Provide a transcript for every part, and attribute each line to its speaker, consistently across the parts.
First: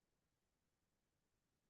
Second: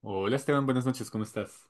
Speaker 1: Hola Esteban, buenas noches, ¿cómo estás?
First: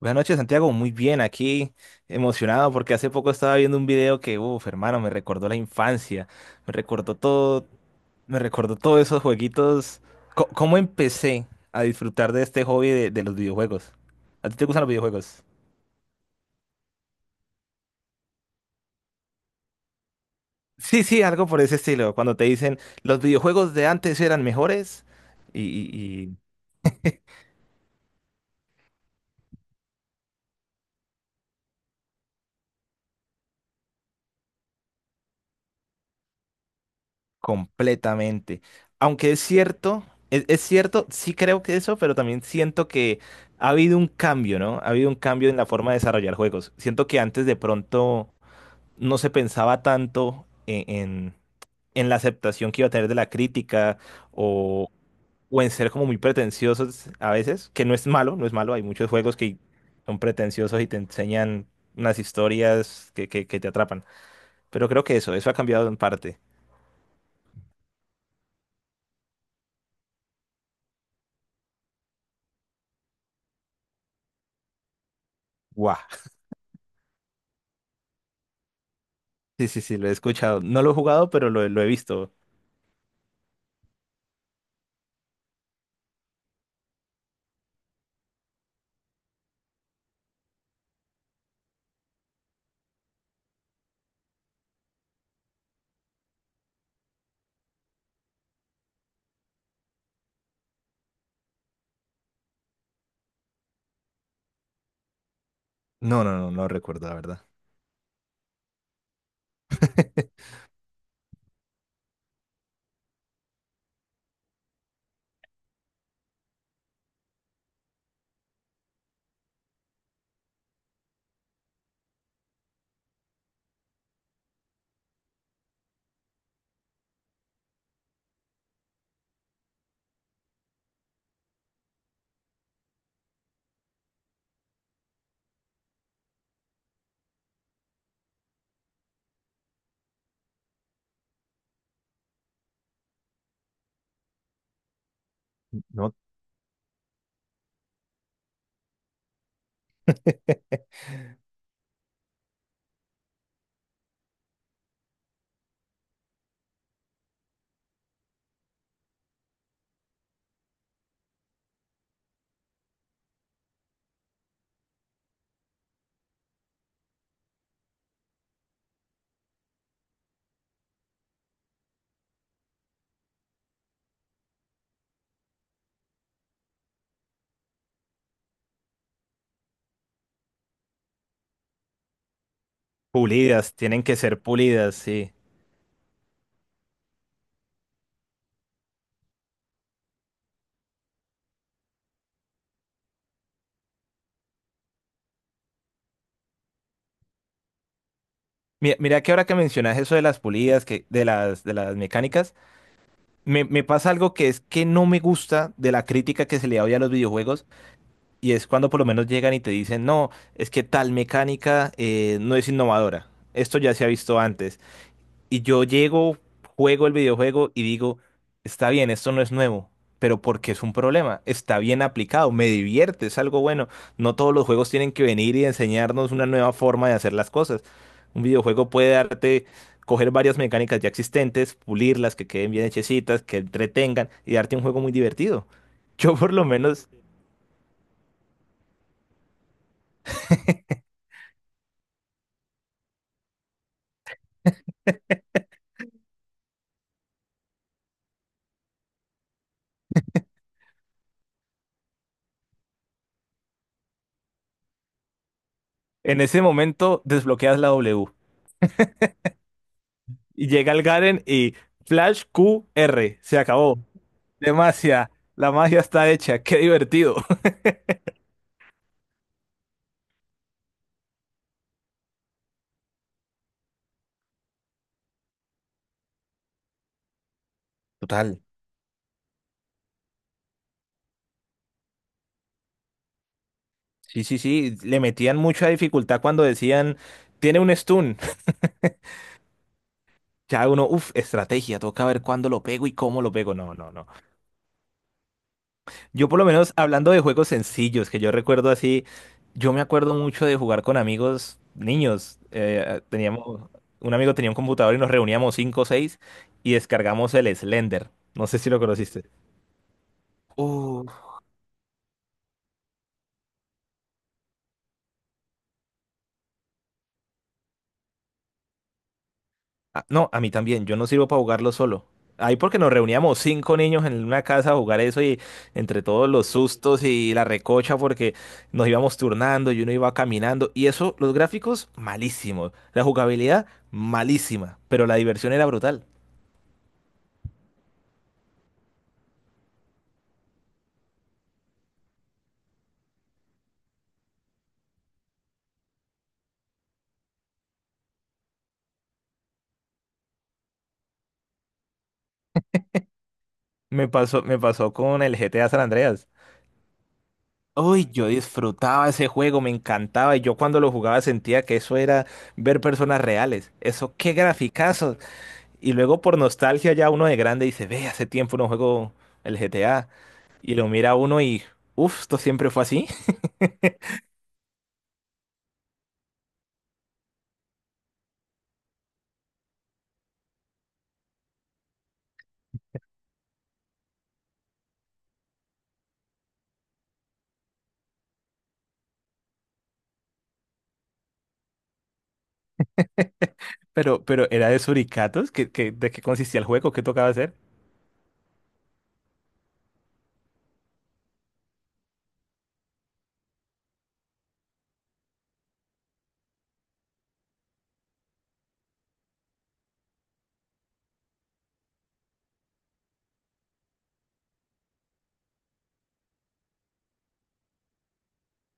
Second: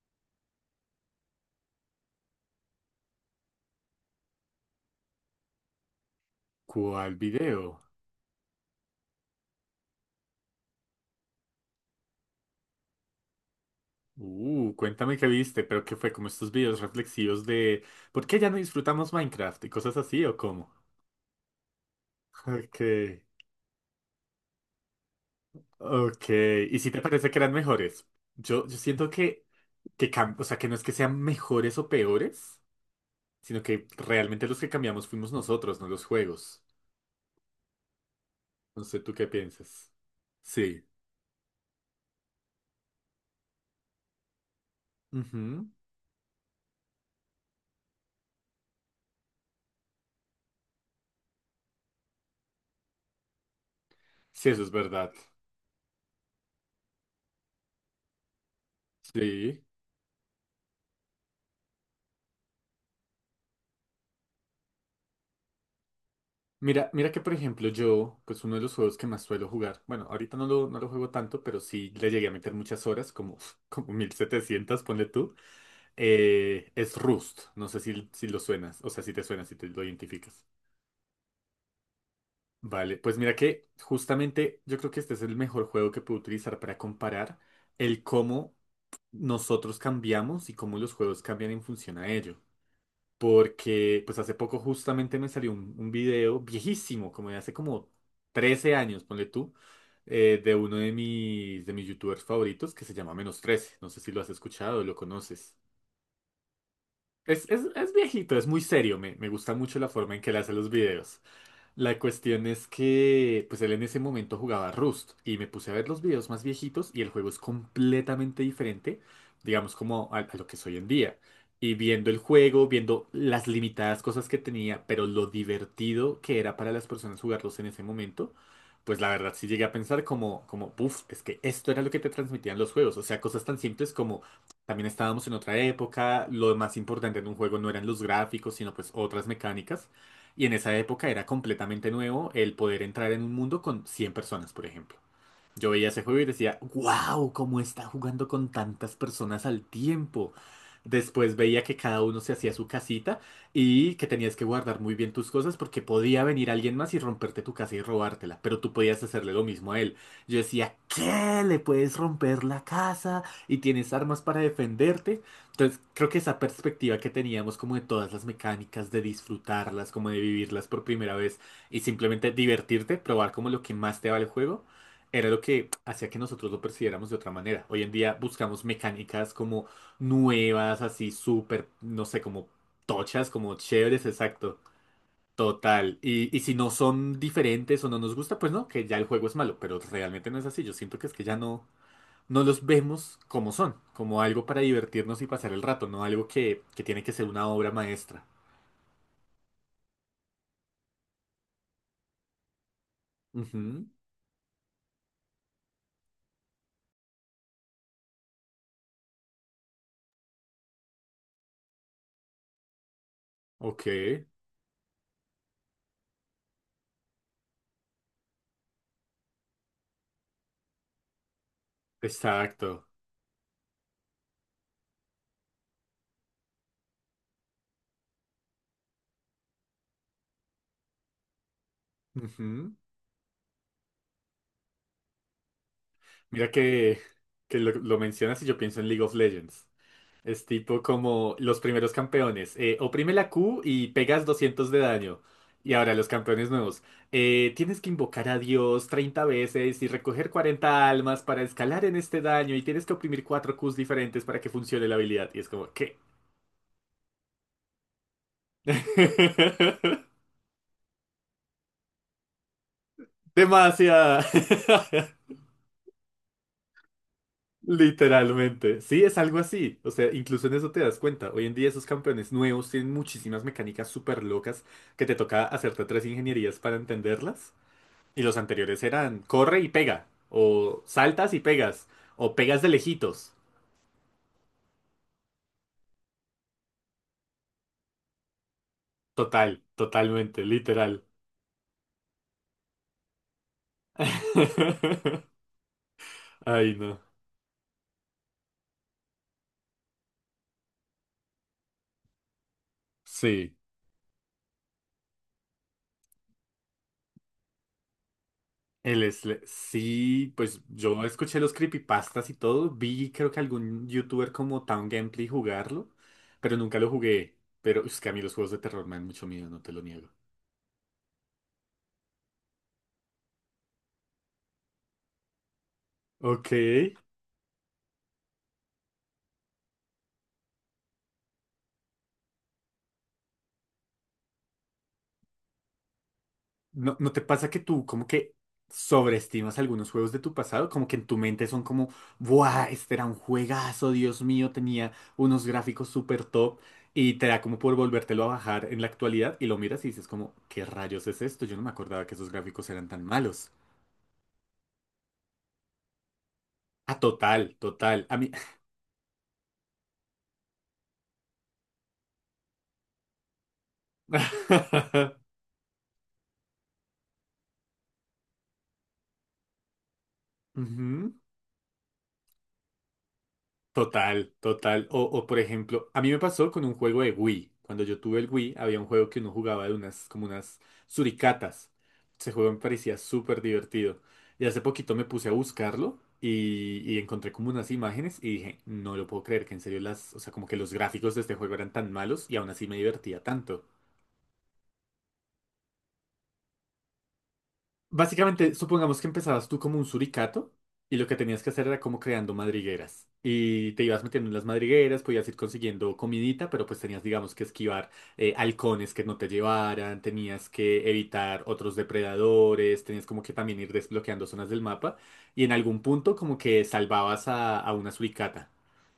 Speaker 2: Buenas noches, Santiago. Muy bien, aquí emocionado porque hace poco estaba viendo un video que, uff, hermano, me recordó la infancia, me
Speaker 1: ¿Cuál
Speaker 2: recordó todo,
Speaker 1: video?
Speaker 2: me recordó todos esos jueguitos. ¿Cómo empecé a disfrutar de este hobby de los videojuegos? ¿A ti te gustan los
Speaker 1: Cuéntame qué
Speaker 2: videojuegos?
Speaker 1: viste, pero qué fue como estos videos reflexivos de ¿por qué ya no disfrutamos Minecraft y cosas así o cómo?
Speaker 2: Sí, sí, algo por ese estilo. Cuando te dicen
Speaker 1: Ok,
Speaker 2: los videojuegos de antes eran mejores y
Speaker 1: ok.
Speaker 2: y
Speaker 1: ¿Y si te parece que eran mejores? Yo siento que, que no es que sean mejores o peores, sino que realmente los que cambiamos fuimos nosotros, no los juegos.
Speaker 2: completamente.
Speaker 1: No sé, ¿tú qué
Speaker 2: Aunque es
Speaker 1: piensas?
Speaker 2: cierto, es
Speaker 1: Sí.
Speaker 2: cierto, sí creo que eso, pero también siento que ha habido un cambio, ¿no? Ha habido un cambio en la
Speaker 1: Ujú.
Speaker 2: forma de desarrollar juegos. Siento que antes de pronto no se pensaba tanto en en la aceptación que iba a tener de la crítica
Speaker 1: Sí, eso es
Speaker 2: o,
Speaker 1: verdad.
Speaker 2: o en ser como muy pretenciosos a veces, que no es malo, no es malo. Hay muchos juegos que
Speaker 1: Sí.
Speaker 2: son pretenciosos y te enseñan unas historias que, que te atrapan. Pero creo que eso ha cambiado en parte.
Speaker 1: Mira, mira que por ejemplo yo, pues uno de los juegos que más suelo jugar, bueno, ahorita no lo juego tanto, pero sí le llegué a meter muchas horas, como, como 1700, ponle tú,
Speaker 2: ¡Guau!
Speaker 1: es Rust, no sé si lo suenas, o sea, si te suena, si
Speaker 2: Sí,
Speaker 1: te
Speaker 2: sí,
Speaker 1: lo
Speaker 2: sí, lo he
Speaker 1: identificas.
Speaker 2: escuchado. No lo he jugado, pero lo he visto.
Speaker 1: Vale, pues mira que justamente yo creo que este es el mejor juego que puedo utilizar para comparar el cómo nosotros cambiamos y cómo los juegos cambian en función a ello porque pues hace poco justamente me salió un video viejísimo, como de hace como 13 años, ponle tú, de uno de de mis youtubers favoritos que se llama Menos trece. No sé si lo has escuchado o lo conoces.
Speaker 2: No, no, no, no recuerdo, la verdad.
Speaker 1: Es viejito, es muy serio, me gusta mucho la forma en que él hace los videos. La cuestión es que, pues él en ese momento jugaba Rust y me puse a ver los videos más viejitos y el juego es completamente diferente, digamos, como a lo que es hoy en día. Y viendo el juego, viendo las limitadas cosas que tenía, pero lo divertido que era para las personas jugarlos en ese momento, pues la verdad sí llegué a pensar puff es que esto era lo que te transmitían los juegos. O sea, cosas tan simples como también estábamos en otra época, lo más importante en un juego no eran los gráficos, sino pues otras mecánicas. Y en esa época era completamente nuevo el poder entrar en un mundo con 100 personas, por ejemplo. Yo veía ese
Speaker 2: No.
Speaker 1: juego y decía, wow, cómo está jugando con tantas personas al tiempo. Después veía que cada uno se hacía su casita y que tenías que guardar muy bien tus cosas porque podía venir alguien más y romperte tu casa y robártela, pero tú podías hacerle lo mismo a él. Yo decía, ¿qué? ¿Le puedes romper la casa y tienes armas para defenderte? Entonces, creo que esa perspectiva que teníamos como de todas las mecánicas, de disfrutarlas, como de vivirlas por primera vez y simplemente divertirte, probar como lo que más te va el juego era lo que hacía que nosotros lo percibiéramos de otra manera. Hoy en día buscamos mecánicas como nuevas, así súper, no sé, como tochas, como
Speaker 2: Pulidas, tienen
Speaker 1: chéveres,
Speaker 2: que ser
Speaker 1: exacto.
Speaker 2: pulidas, sí.
Speaker 1: Total. Y si no son diferentes o no nos gusta, pues no, que ya el juego es malo, pero realmente no es así. Yo siento que es que ya no, no los vemos como son, como algo para divertirnos y pasar el rato, no algo que tiene que ser una obra maestra.
Speaker 2: Mira, mira que ahora que mencionas eso de las pulidas, que, de las mecánicas, me
Speaker 1: Ujú,
Speaker 2: pasa algo que es que no me gusta de la crítica que se le da hoy a los videojuegos, y es cuando por lo menos llegan y te dicen, no, es que tal mecánica no es innovadora. Esto
Speaker 1: Ok,
Speaker 2: ya se ha visto antes. Y yo llego, juego el videojuego y digo, está bien, esto no es nuevo, pero porque es un problema, está bien aplicado, me
Speaker 1: exacto.
Speaker 2: divierte, es algo bueno. No todos los juegos tienen que venir y enseñarnos una nueva forma de hacer las cosas. Un videojuego puede darte, coger varias mecánicas ya existentes, pulirlas, que queden
Speaker 1: Ujú.
Speaker 2: bien hechecitas, que entretengan y darte un juego muy divertido. Yo
Speaker 1: Mira
Speaker 2: por lo
Speaker 1: que,
Speaker 2: menos
Speaker 1: lo mencionas y yo pienso en League of Legends. Es tipo como los primeros campeones. Oprime la Q y pegas 200 de daño. Y ahora los campeones nuevos. Tienes que invocar a Dios 30 veces y recoger 40 almas para escalar en este daño y tienes que oprimir 4 Qs diferentes para que funcione la habilidad. Y es como, ¿qué?
Speaker 2: en ese momento desbloqueas la W y llega el Garen y Flash Q R se acabó.
Speaker 1: Demasiada.
Speaker 2: Demacia, la magia está hecha, qué divertido.
Speaker 1: Literalmente. Sí, es algo así. O sea, incluso en eso te das cuenta. Hoy en día esos campeones nuevos tienen muchísimas mecánicas súper locas que te toca hacerte tres ingenierías para entenderlas. Y los
Speaker 2: Total.
Speaker 1: anteriores eran corre y pega, o saltas y pegas, o pegas de lejitos.
Speaker 2: Sí, sí, sí, le metían mucha dificultad cuando decían, tiene un stun.
Speaker 1: Total, totalmente,
Speaker 2: Ya
Speaker 1: literal.
Speaker 2: uno, uff, estrategia, toca ver cuándo lo pego y cómo lo pego. No, no, no. Yo por lo
Speaker 1: Ay,
Speaker 2: menos
Speaker 1: no.
Speaker 2: hablando de juegos sencillos, que yo recuerdo así, yo me acuerdo mucho de jugar con amigos niños.
Speaker 1: Sí.
Speaker 2: Teníamos, un amigo tenía un computador y nos reuníamos cinco o seis y descargamos el Slender. No sé si lo conociste.
Speaker 1: Sí, pues yo escuché los creepypastas y todo. Vi, creo que algún youtuber como Town Gameplay jugarlo, pero nunca lo jugué. Pero es que a mí los juegos de terror me dan mucho miedo, no te lo niego.
Speaker 2: Ah, no, a mí también, yo no sirvo para jugarlo solo. Ahí porque nos reuníamos cinco niños en una casa a jugar eso y entre todos
Speaker 1: Ok.
Speaker 2: los sustos y la recocha porque nos íbamos turnando y uno iba caminando y eso, los gráficos malísimos, la jugabilidad malísima, pero la diversión era brutal.
Speaker 1: ¿No, no te pasa que tú como que sobreestimas algunos juegos de tu pasado? Como que en tu mente son como, ¡buah! Este era un juegazo, Dios mío, tenía unos gráficos súper top y te da como por volvértelo a bajar en la actualidad y lo miras y dices como, ¿qué rayos es esto? Yo no me acordaba que esos gráficos eran tan malos.
Speaker 2: Me pasó con el GTA San Andreas.
Speaker 1: Ah, total, total. A
Speaker 2: Uy,
Speaker 1: mí...
Speaker 2: yo disfrutaba ese juego, me encantaba y yo cuando lo jugaba sentía que eso era ver personas reales. Eso, qué graficazo. Y luego por nostalgia ya uno de grande dice, ve, hace tiempo no juego el GTA. Y lo
Speaker 1: Ujú.
Speaker 2: mira uno y, uff, esto siempre fue así.
Speaker 1: Total, total. O por ejemplo, a mí me pasó con un juego de Wii. Cuando yo tuve el Wii, había un juego que uno jugaba de unas, como unas suricatas. Ese juego me parecía súper divertido. Y hace poquito me puse a buscarlo y encontré como unas imágenes y dije, no lo puedo creer que en serio las, o sea, como que los gráficos de este juego eran tan malos y aún así me divertía tanto.
Speaker 2: Pero era de suricatos. ¿Qué, de qué consistía el juego? ¿Qué tocaba hacer?
Speaker 1: Básicamente, supongamos que empezabas tú como un suricato y lo que tenías que hacer era como creando madrigueras. Y te ibas metiendo en las madrigueras, podías ir consiguiendo comidita, pero pues tenías, digamos, que esquivar halcones que no te llevaran, tenías que evitar otros depredadores, tenías como que también ir desbloqueando zonas del mapa y en algún punto como que salvabas a una suricata.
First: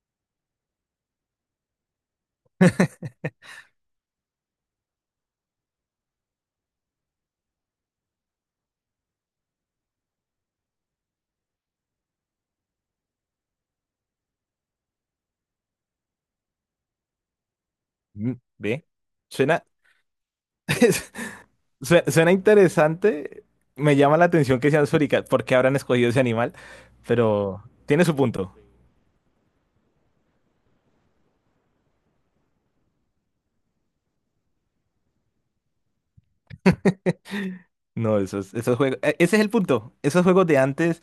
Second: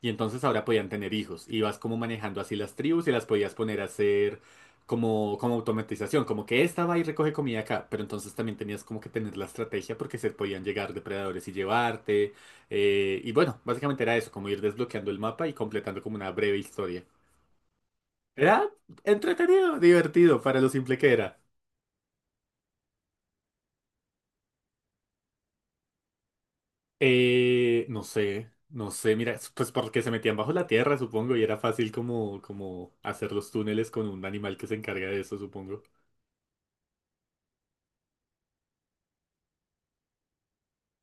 Speaker 1: Y entonces ahora podían tener hijos. Ibas como manejando así las tribus y las podías poner a hacer como, como automatización, como que esta va y recoge comida acá, pero entonces también tenías como que tener la estrategia porque se podían llegar depredadores y llevarte. Y bueno, básicamente era eso, como ir desbloqueando el mapa y completando como una breve historia.
Speaker 2: Mm,
Speaker 1: Era
Speaker 2: ve, suena,
Speaker 1: entretenido, divertido para lo simple que era.
Speaker 2: suena interesante. Me llama la atención que sean suricatos. ¿Por qué habrán escogido ese animal? Pero
Speaker 1: No
Speaker 2: tiene su
Speaker 1: sé,
Speaker 2: punto.
Speaker 1: no sé, mira, pues porque se metían bajo la tierra, supongo, y era fácil como, como hacer los túneles con un animal que se encarga de eso, supongo.
Speaker 2: No, esos, esos juegos. Ese es el punto. Esos juegos de antes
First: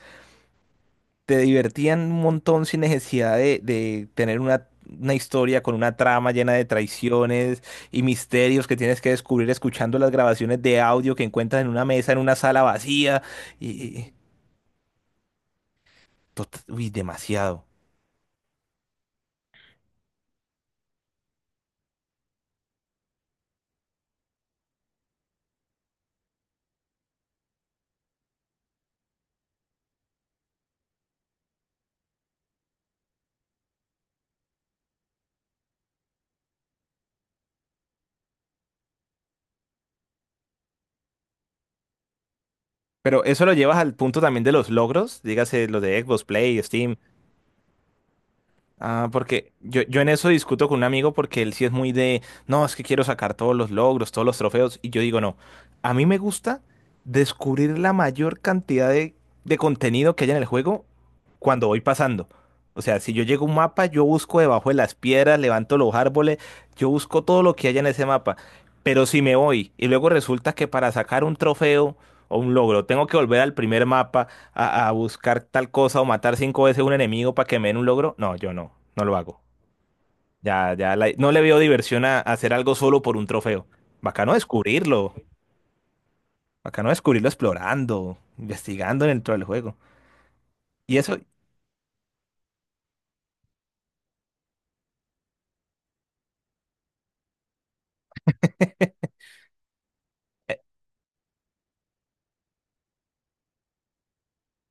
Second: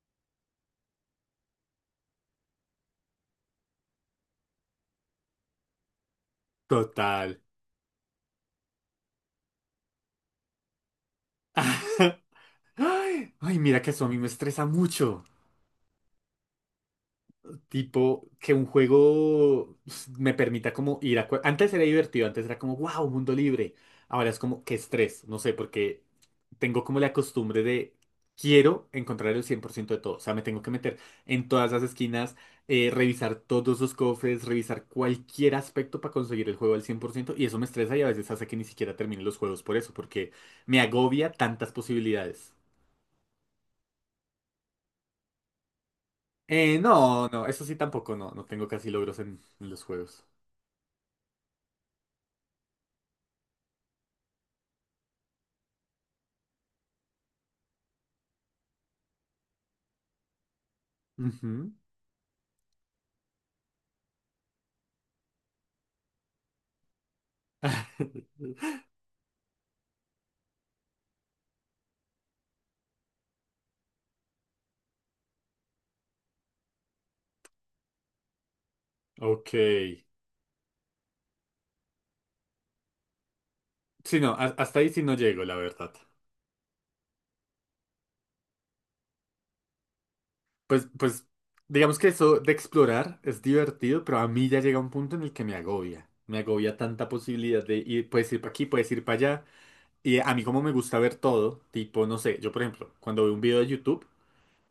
Speaker 2: te divertían un montón sin necesidad de tener una historia con una trama llena de
Speaker 1: Total.
Speaker 2: traiciones y misterios que tienes que descubrir escuchando las grabaciones de audio que encuentras en una mesa, en una sala vacía.
Speaker 1: Ay, ay,
Speaker 2: Y,
Speaker 1: mira que eso a
Speaker 2: y-
Speaker 1: mí me estresa mucho.
Speaker 2: uy, demasiado.
Speaker 1: Tipo, que un juego pues, me permita como ir a... Antes era divertido, antes era como, wow, mundo libre. Ahora es como, qué estrés, no sé, porque tengo como la costumbre de, quiero encontrar el 100% de todo. O sea, me tengo que meter en todas las esquinas, revisar todos los cofres, revisar cualquier aspecto para conseguir el juego al 100%. Y eso me estresa y a veces hace que ni siquiera termine los juegos por eso, porque me agobia tantas posibilidades.
Speaker 2: Pero eso lo llevas al punto también de los logros, dígase los de Xbox Play, Steam.
Speaker 1: No, no, eso sí tampoco, no, no tengo casi
Speaker 2: Ah,
Speaker 1: logros en
Speaker 2: porque
Speaker 1: en los
Speaker 2: yo en
Speaker 1: juegos.
Speaker 2: eso discuto con un amigo porque él sí es muy de, no, es que quiero sacar todos los logros, todos los trofeos. Y yo digo, no, a mí me gusta descubrir la mayor cantidad de contenido que haya en el juego cuando
Speaker 1: Ujú.
Speaker 2: voy pasando. O sea, si yo llego a un mapa, yo busco debajo de las piedras, levanto los árboles, yo busco todo lo que haya en ese mapa. Pero si me voy y luego resulta que para sacar un trofeo o un logro tengo que volver al primer mapa a buscar tal cosa o matar cinco veces un enemigo para que me den un logro, no, yo no, no lo hago.
Speaker 1: Ok.
Speaker 2: Ya, ya, no le veo diversión a hacer algo solo por un trofeo.
Speaker 1: Sí, no,
Speaker 2: Bacano
Speaker 1: hasta ahí sí no
Speaker 2: descubrirlo,
Speaker 1: llego, la verdad.
Speaker 2: bacano descubrirlo explorando, investigando dentro del juego.
Speaker 1: Pues,
Speaker 2: Y eso,
Speaker 1: pues, digamos que eso de explorar es divertido, pero a mí ya llega un punto en el que me agobia. Me agobia tanta posibilidad de ir, puedes ir para aquí, puedes ir para allá. Y a mí
Speaker 2: eh,
Speaker 1: como me gusta ver todo, tipo, no sé, yo por ejemplo, cuando veo un video de YouTube,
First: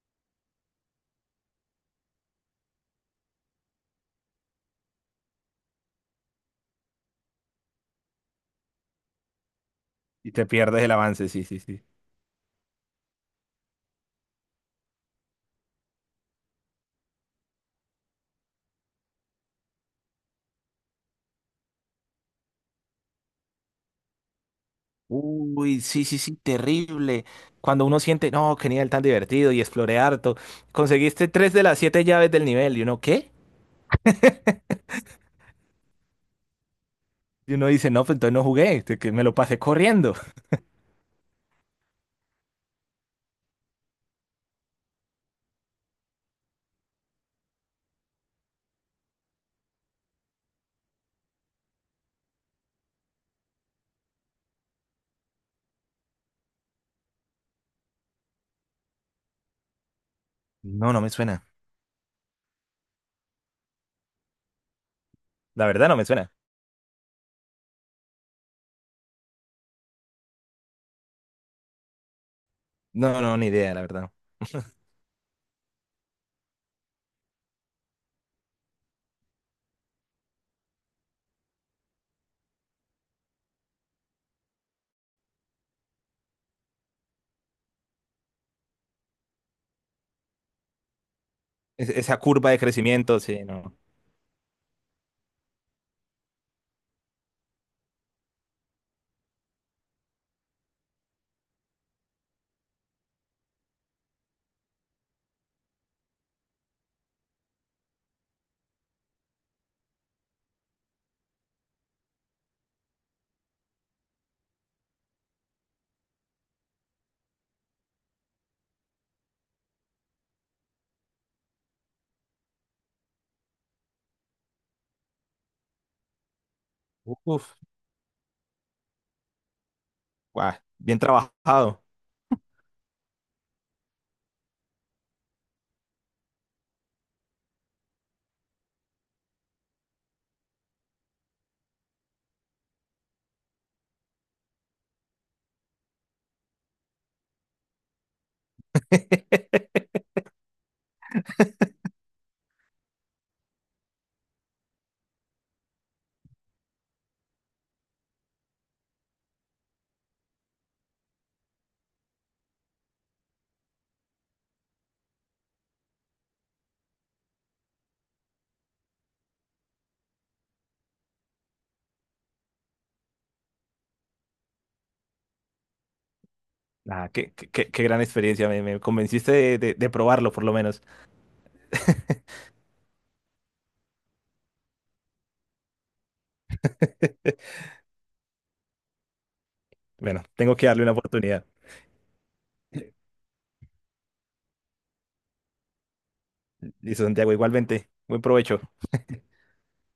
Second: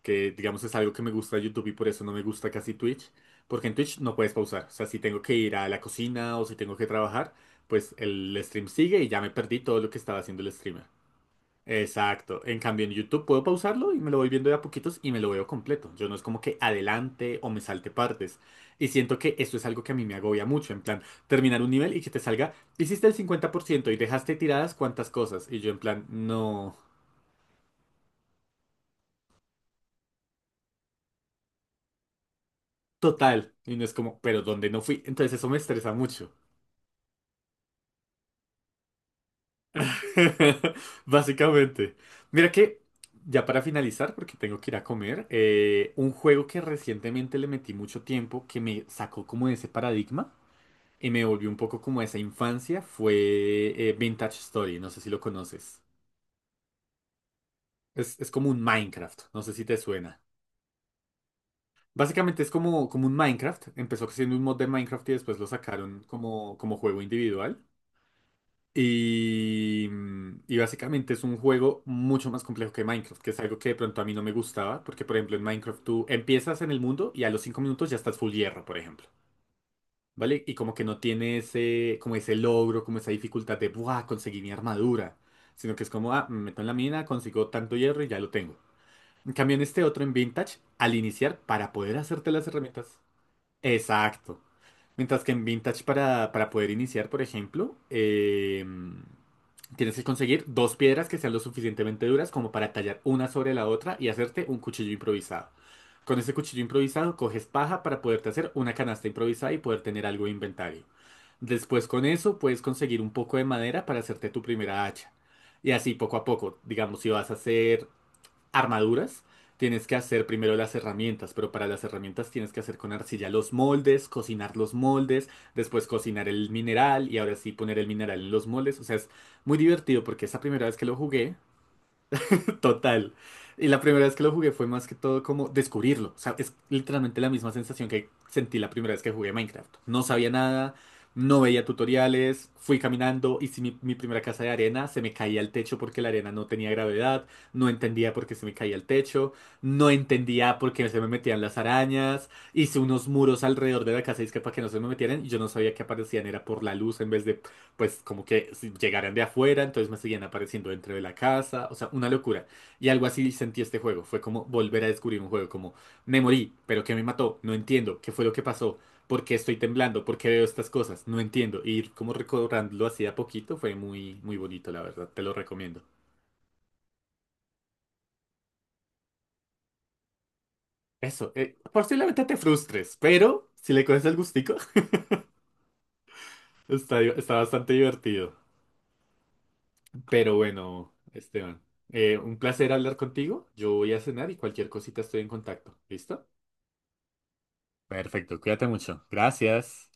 Speaker 1: que digamos es algo que me gusta de YouTube y por eso no me gusta casi Twitch, porque en Twitch no puedes pausar. O sea, si tengo que ir a la cocina o si tengo que trabajar, pues el stream sigue y ya me perdí todo lo que estaba
Speaker 2: y
Speaker 1: haciendo
Speaker 2: te
Speaker 1: el
Speaker 2: pierdes
Speaker 1: streamer.
Speaker 2: el avance, sí, sí, sí.
Speaker 1: Exacto. En cambio, en YouTube puedo pausarlo y me lo voy viendo de a poquitos y me lo veo completo. Yo no es como que adelante o me salte partes. Y siento que eso es algo que a mí me agobia mucho. En plan, terminar un nivel y que te salga, hiciste el 50% y dejaste tiradas cuantas cosas. Y yo en
Speaker 2: Uy,
Speaker 1: plan,
Speaker 2: sí, sí, sí,
Speaker 1: no,
Speaker 2: terrible. Cuando uno siente, no, qué nivel tan divertido y exploré harto. Conseguiste tres de las siete llaves del nivel. ¿Y uno qué?
Speaker 1: total. Y no es como, pero ¿dónde no fui? Entonces eso me estresa mucho.
Speaker 2: Y uno dice, no, pues entonces no jugué, que me lo pasé corriendo.
Speaker 1: Básicamente. Mira que, ya para finalizar, porque tengo que ir a comer, un juego que recientemente le metí mucho tiempo, que me sacó como de ese paradigma y me volvió un poco como a esa infancia fue Vintage Story, no sé si lo conoces. Es como un Minecraft, no sé si te suena.
Speaker 2: No, no me suena.
Speaker 1: Básicamente es como, como un Minecraft, empezó siendo un mod de Minecraft y después lo
Speaker 2: La verdad no
Speaker 1: sacaron
Speaker 2: me suena.
Speaker 1: como, como juego individual. Y, y básicamente es un juego mucho más complejo que Minecraft,
Speaker 2: No,
Speaker 1: que
Speaker 2: no,
Speaker 1: es
Speaker 2: ni
Speaker 1: algo que de
Speaker 2: idea, la
Speaker 1: pronto a
Speaker 2: verdad.
Speaker 1: mí no me gustaba, porque por ejemplo en Minecraft tú empiezas en el mundo y a los 5 minutos ya estás full hierro, por ejemplo. ¿Vale? Y como que no tiene ese, como ese logro, como esa dificultad de, ¡buah! Conseguí mi armadura, sino que es como, ah, me meto en la mina, consigo tanto hierro y ya lo tengo. En cambio, en este otro, en Vintage, al iniciar, para
Speaker 2: Es-
Speaker 1: poder
Speaker 2: esa
Speaker 1: hacerte las
Speaker 2: curva de
Speaker 1: herramientas.
Speaker 2: crecimiento, sí, no.
Speaker 1: Exacto. Mientras que en Vintage para poder iniciar, por ejemplo, tienes que conseguir dos piedras que sean lo suficientemente duras como para tallar una sobre la otra y hacerte un cuchillo improvisado. Con ese cuchillo improvisado coges paja para poderte hacer una canasta improvisada y poder tener algo de inventario. Después con eso puedes conseguir un poco de madera para hacerte tu primera hacha. Y así poco a poco, digamos, si vas a hacer armaduras, tienes que hacer primero las herramientas, pero para las herramientas tienes que hacer con arcilla los moldes, cocinar los moldes, después cocinar el mineral y ahora sí
Speaker 2: Uf,
Speaker 1: poner el mineral en los moldes. O sea, es muy divertido porque esa
Speaker 2: guau,
Speaker 1: primera vez que lo
Speaker 2: bien
Speaker 1: jugué,
Speaker 2: trabajado.
Speaker 1: total. Y la primera vez que lo jugué fue más que todo como descubrirlo. O sea, es literalmente la misma sensación que sentí la primera vez que jugué Minecraft. No sabía nada, no veía tutoriales, fui caminando, hice mi primera casa de arena, se me caía al techo porque la arena no tenía gravedad, no entendía por qué se me caía al techo, no entendía por qué se me metían las arañas, hice unos muros alrededor de la casa y es que para que no se me metieran, y yo no sabía que aparecían, era por la luz en vez de, pues, como que si llegaran de afuera, entonces me seguían apareciendo dentro de la casa, o sea, una locura. Y algo así sentí este juego. Fue como volver a descubrir un juego, como me morí, pero ¿qué me mató? No entiendo, ¿qué fue lo que pasó? ¿Por qué estoy temblando? ¿Por qué veo estas cosas? No entiendo. Y ir como recordándolo así de a poquito fue muy, muy bonito, la verdad. Te lo recomiendo.
Speaker 2: Ah, qué, qué, qué gran experiencia, me convenciste de, de probarlo por lo menos.
Speaker 1: Eso, posiblemente te frustres, pero si le coges el gustico, está, está bastante divertido.
Speaker 2: Bueno,
Speaker 1: Pero
Speaker 2: tengo que darle una
Speaker 1: bueno,
Speaker 2: oportunidad.
Speaker 1: Esteban, un placer hablar contigo. Yo voy a cenar y cualquier cosita estoy en contacto. ¿Listo?
Speaker 2: Listo, Santiago, igualmente. Buen
Speaker 1: Perfecto,
Speaker 2: provecho.
Speaker 1: cuídate mucho. Gracias.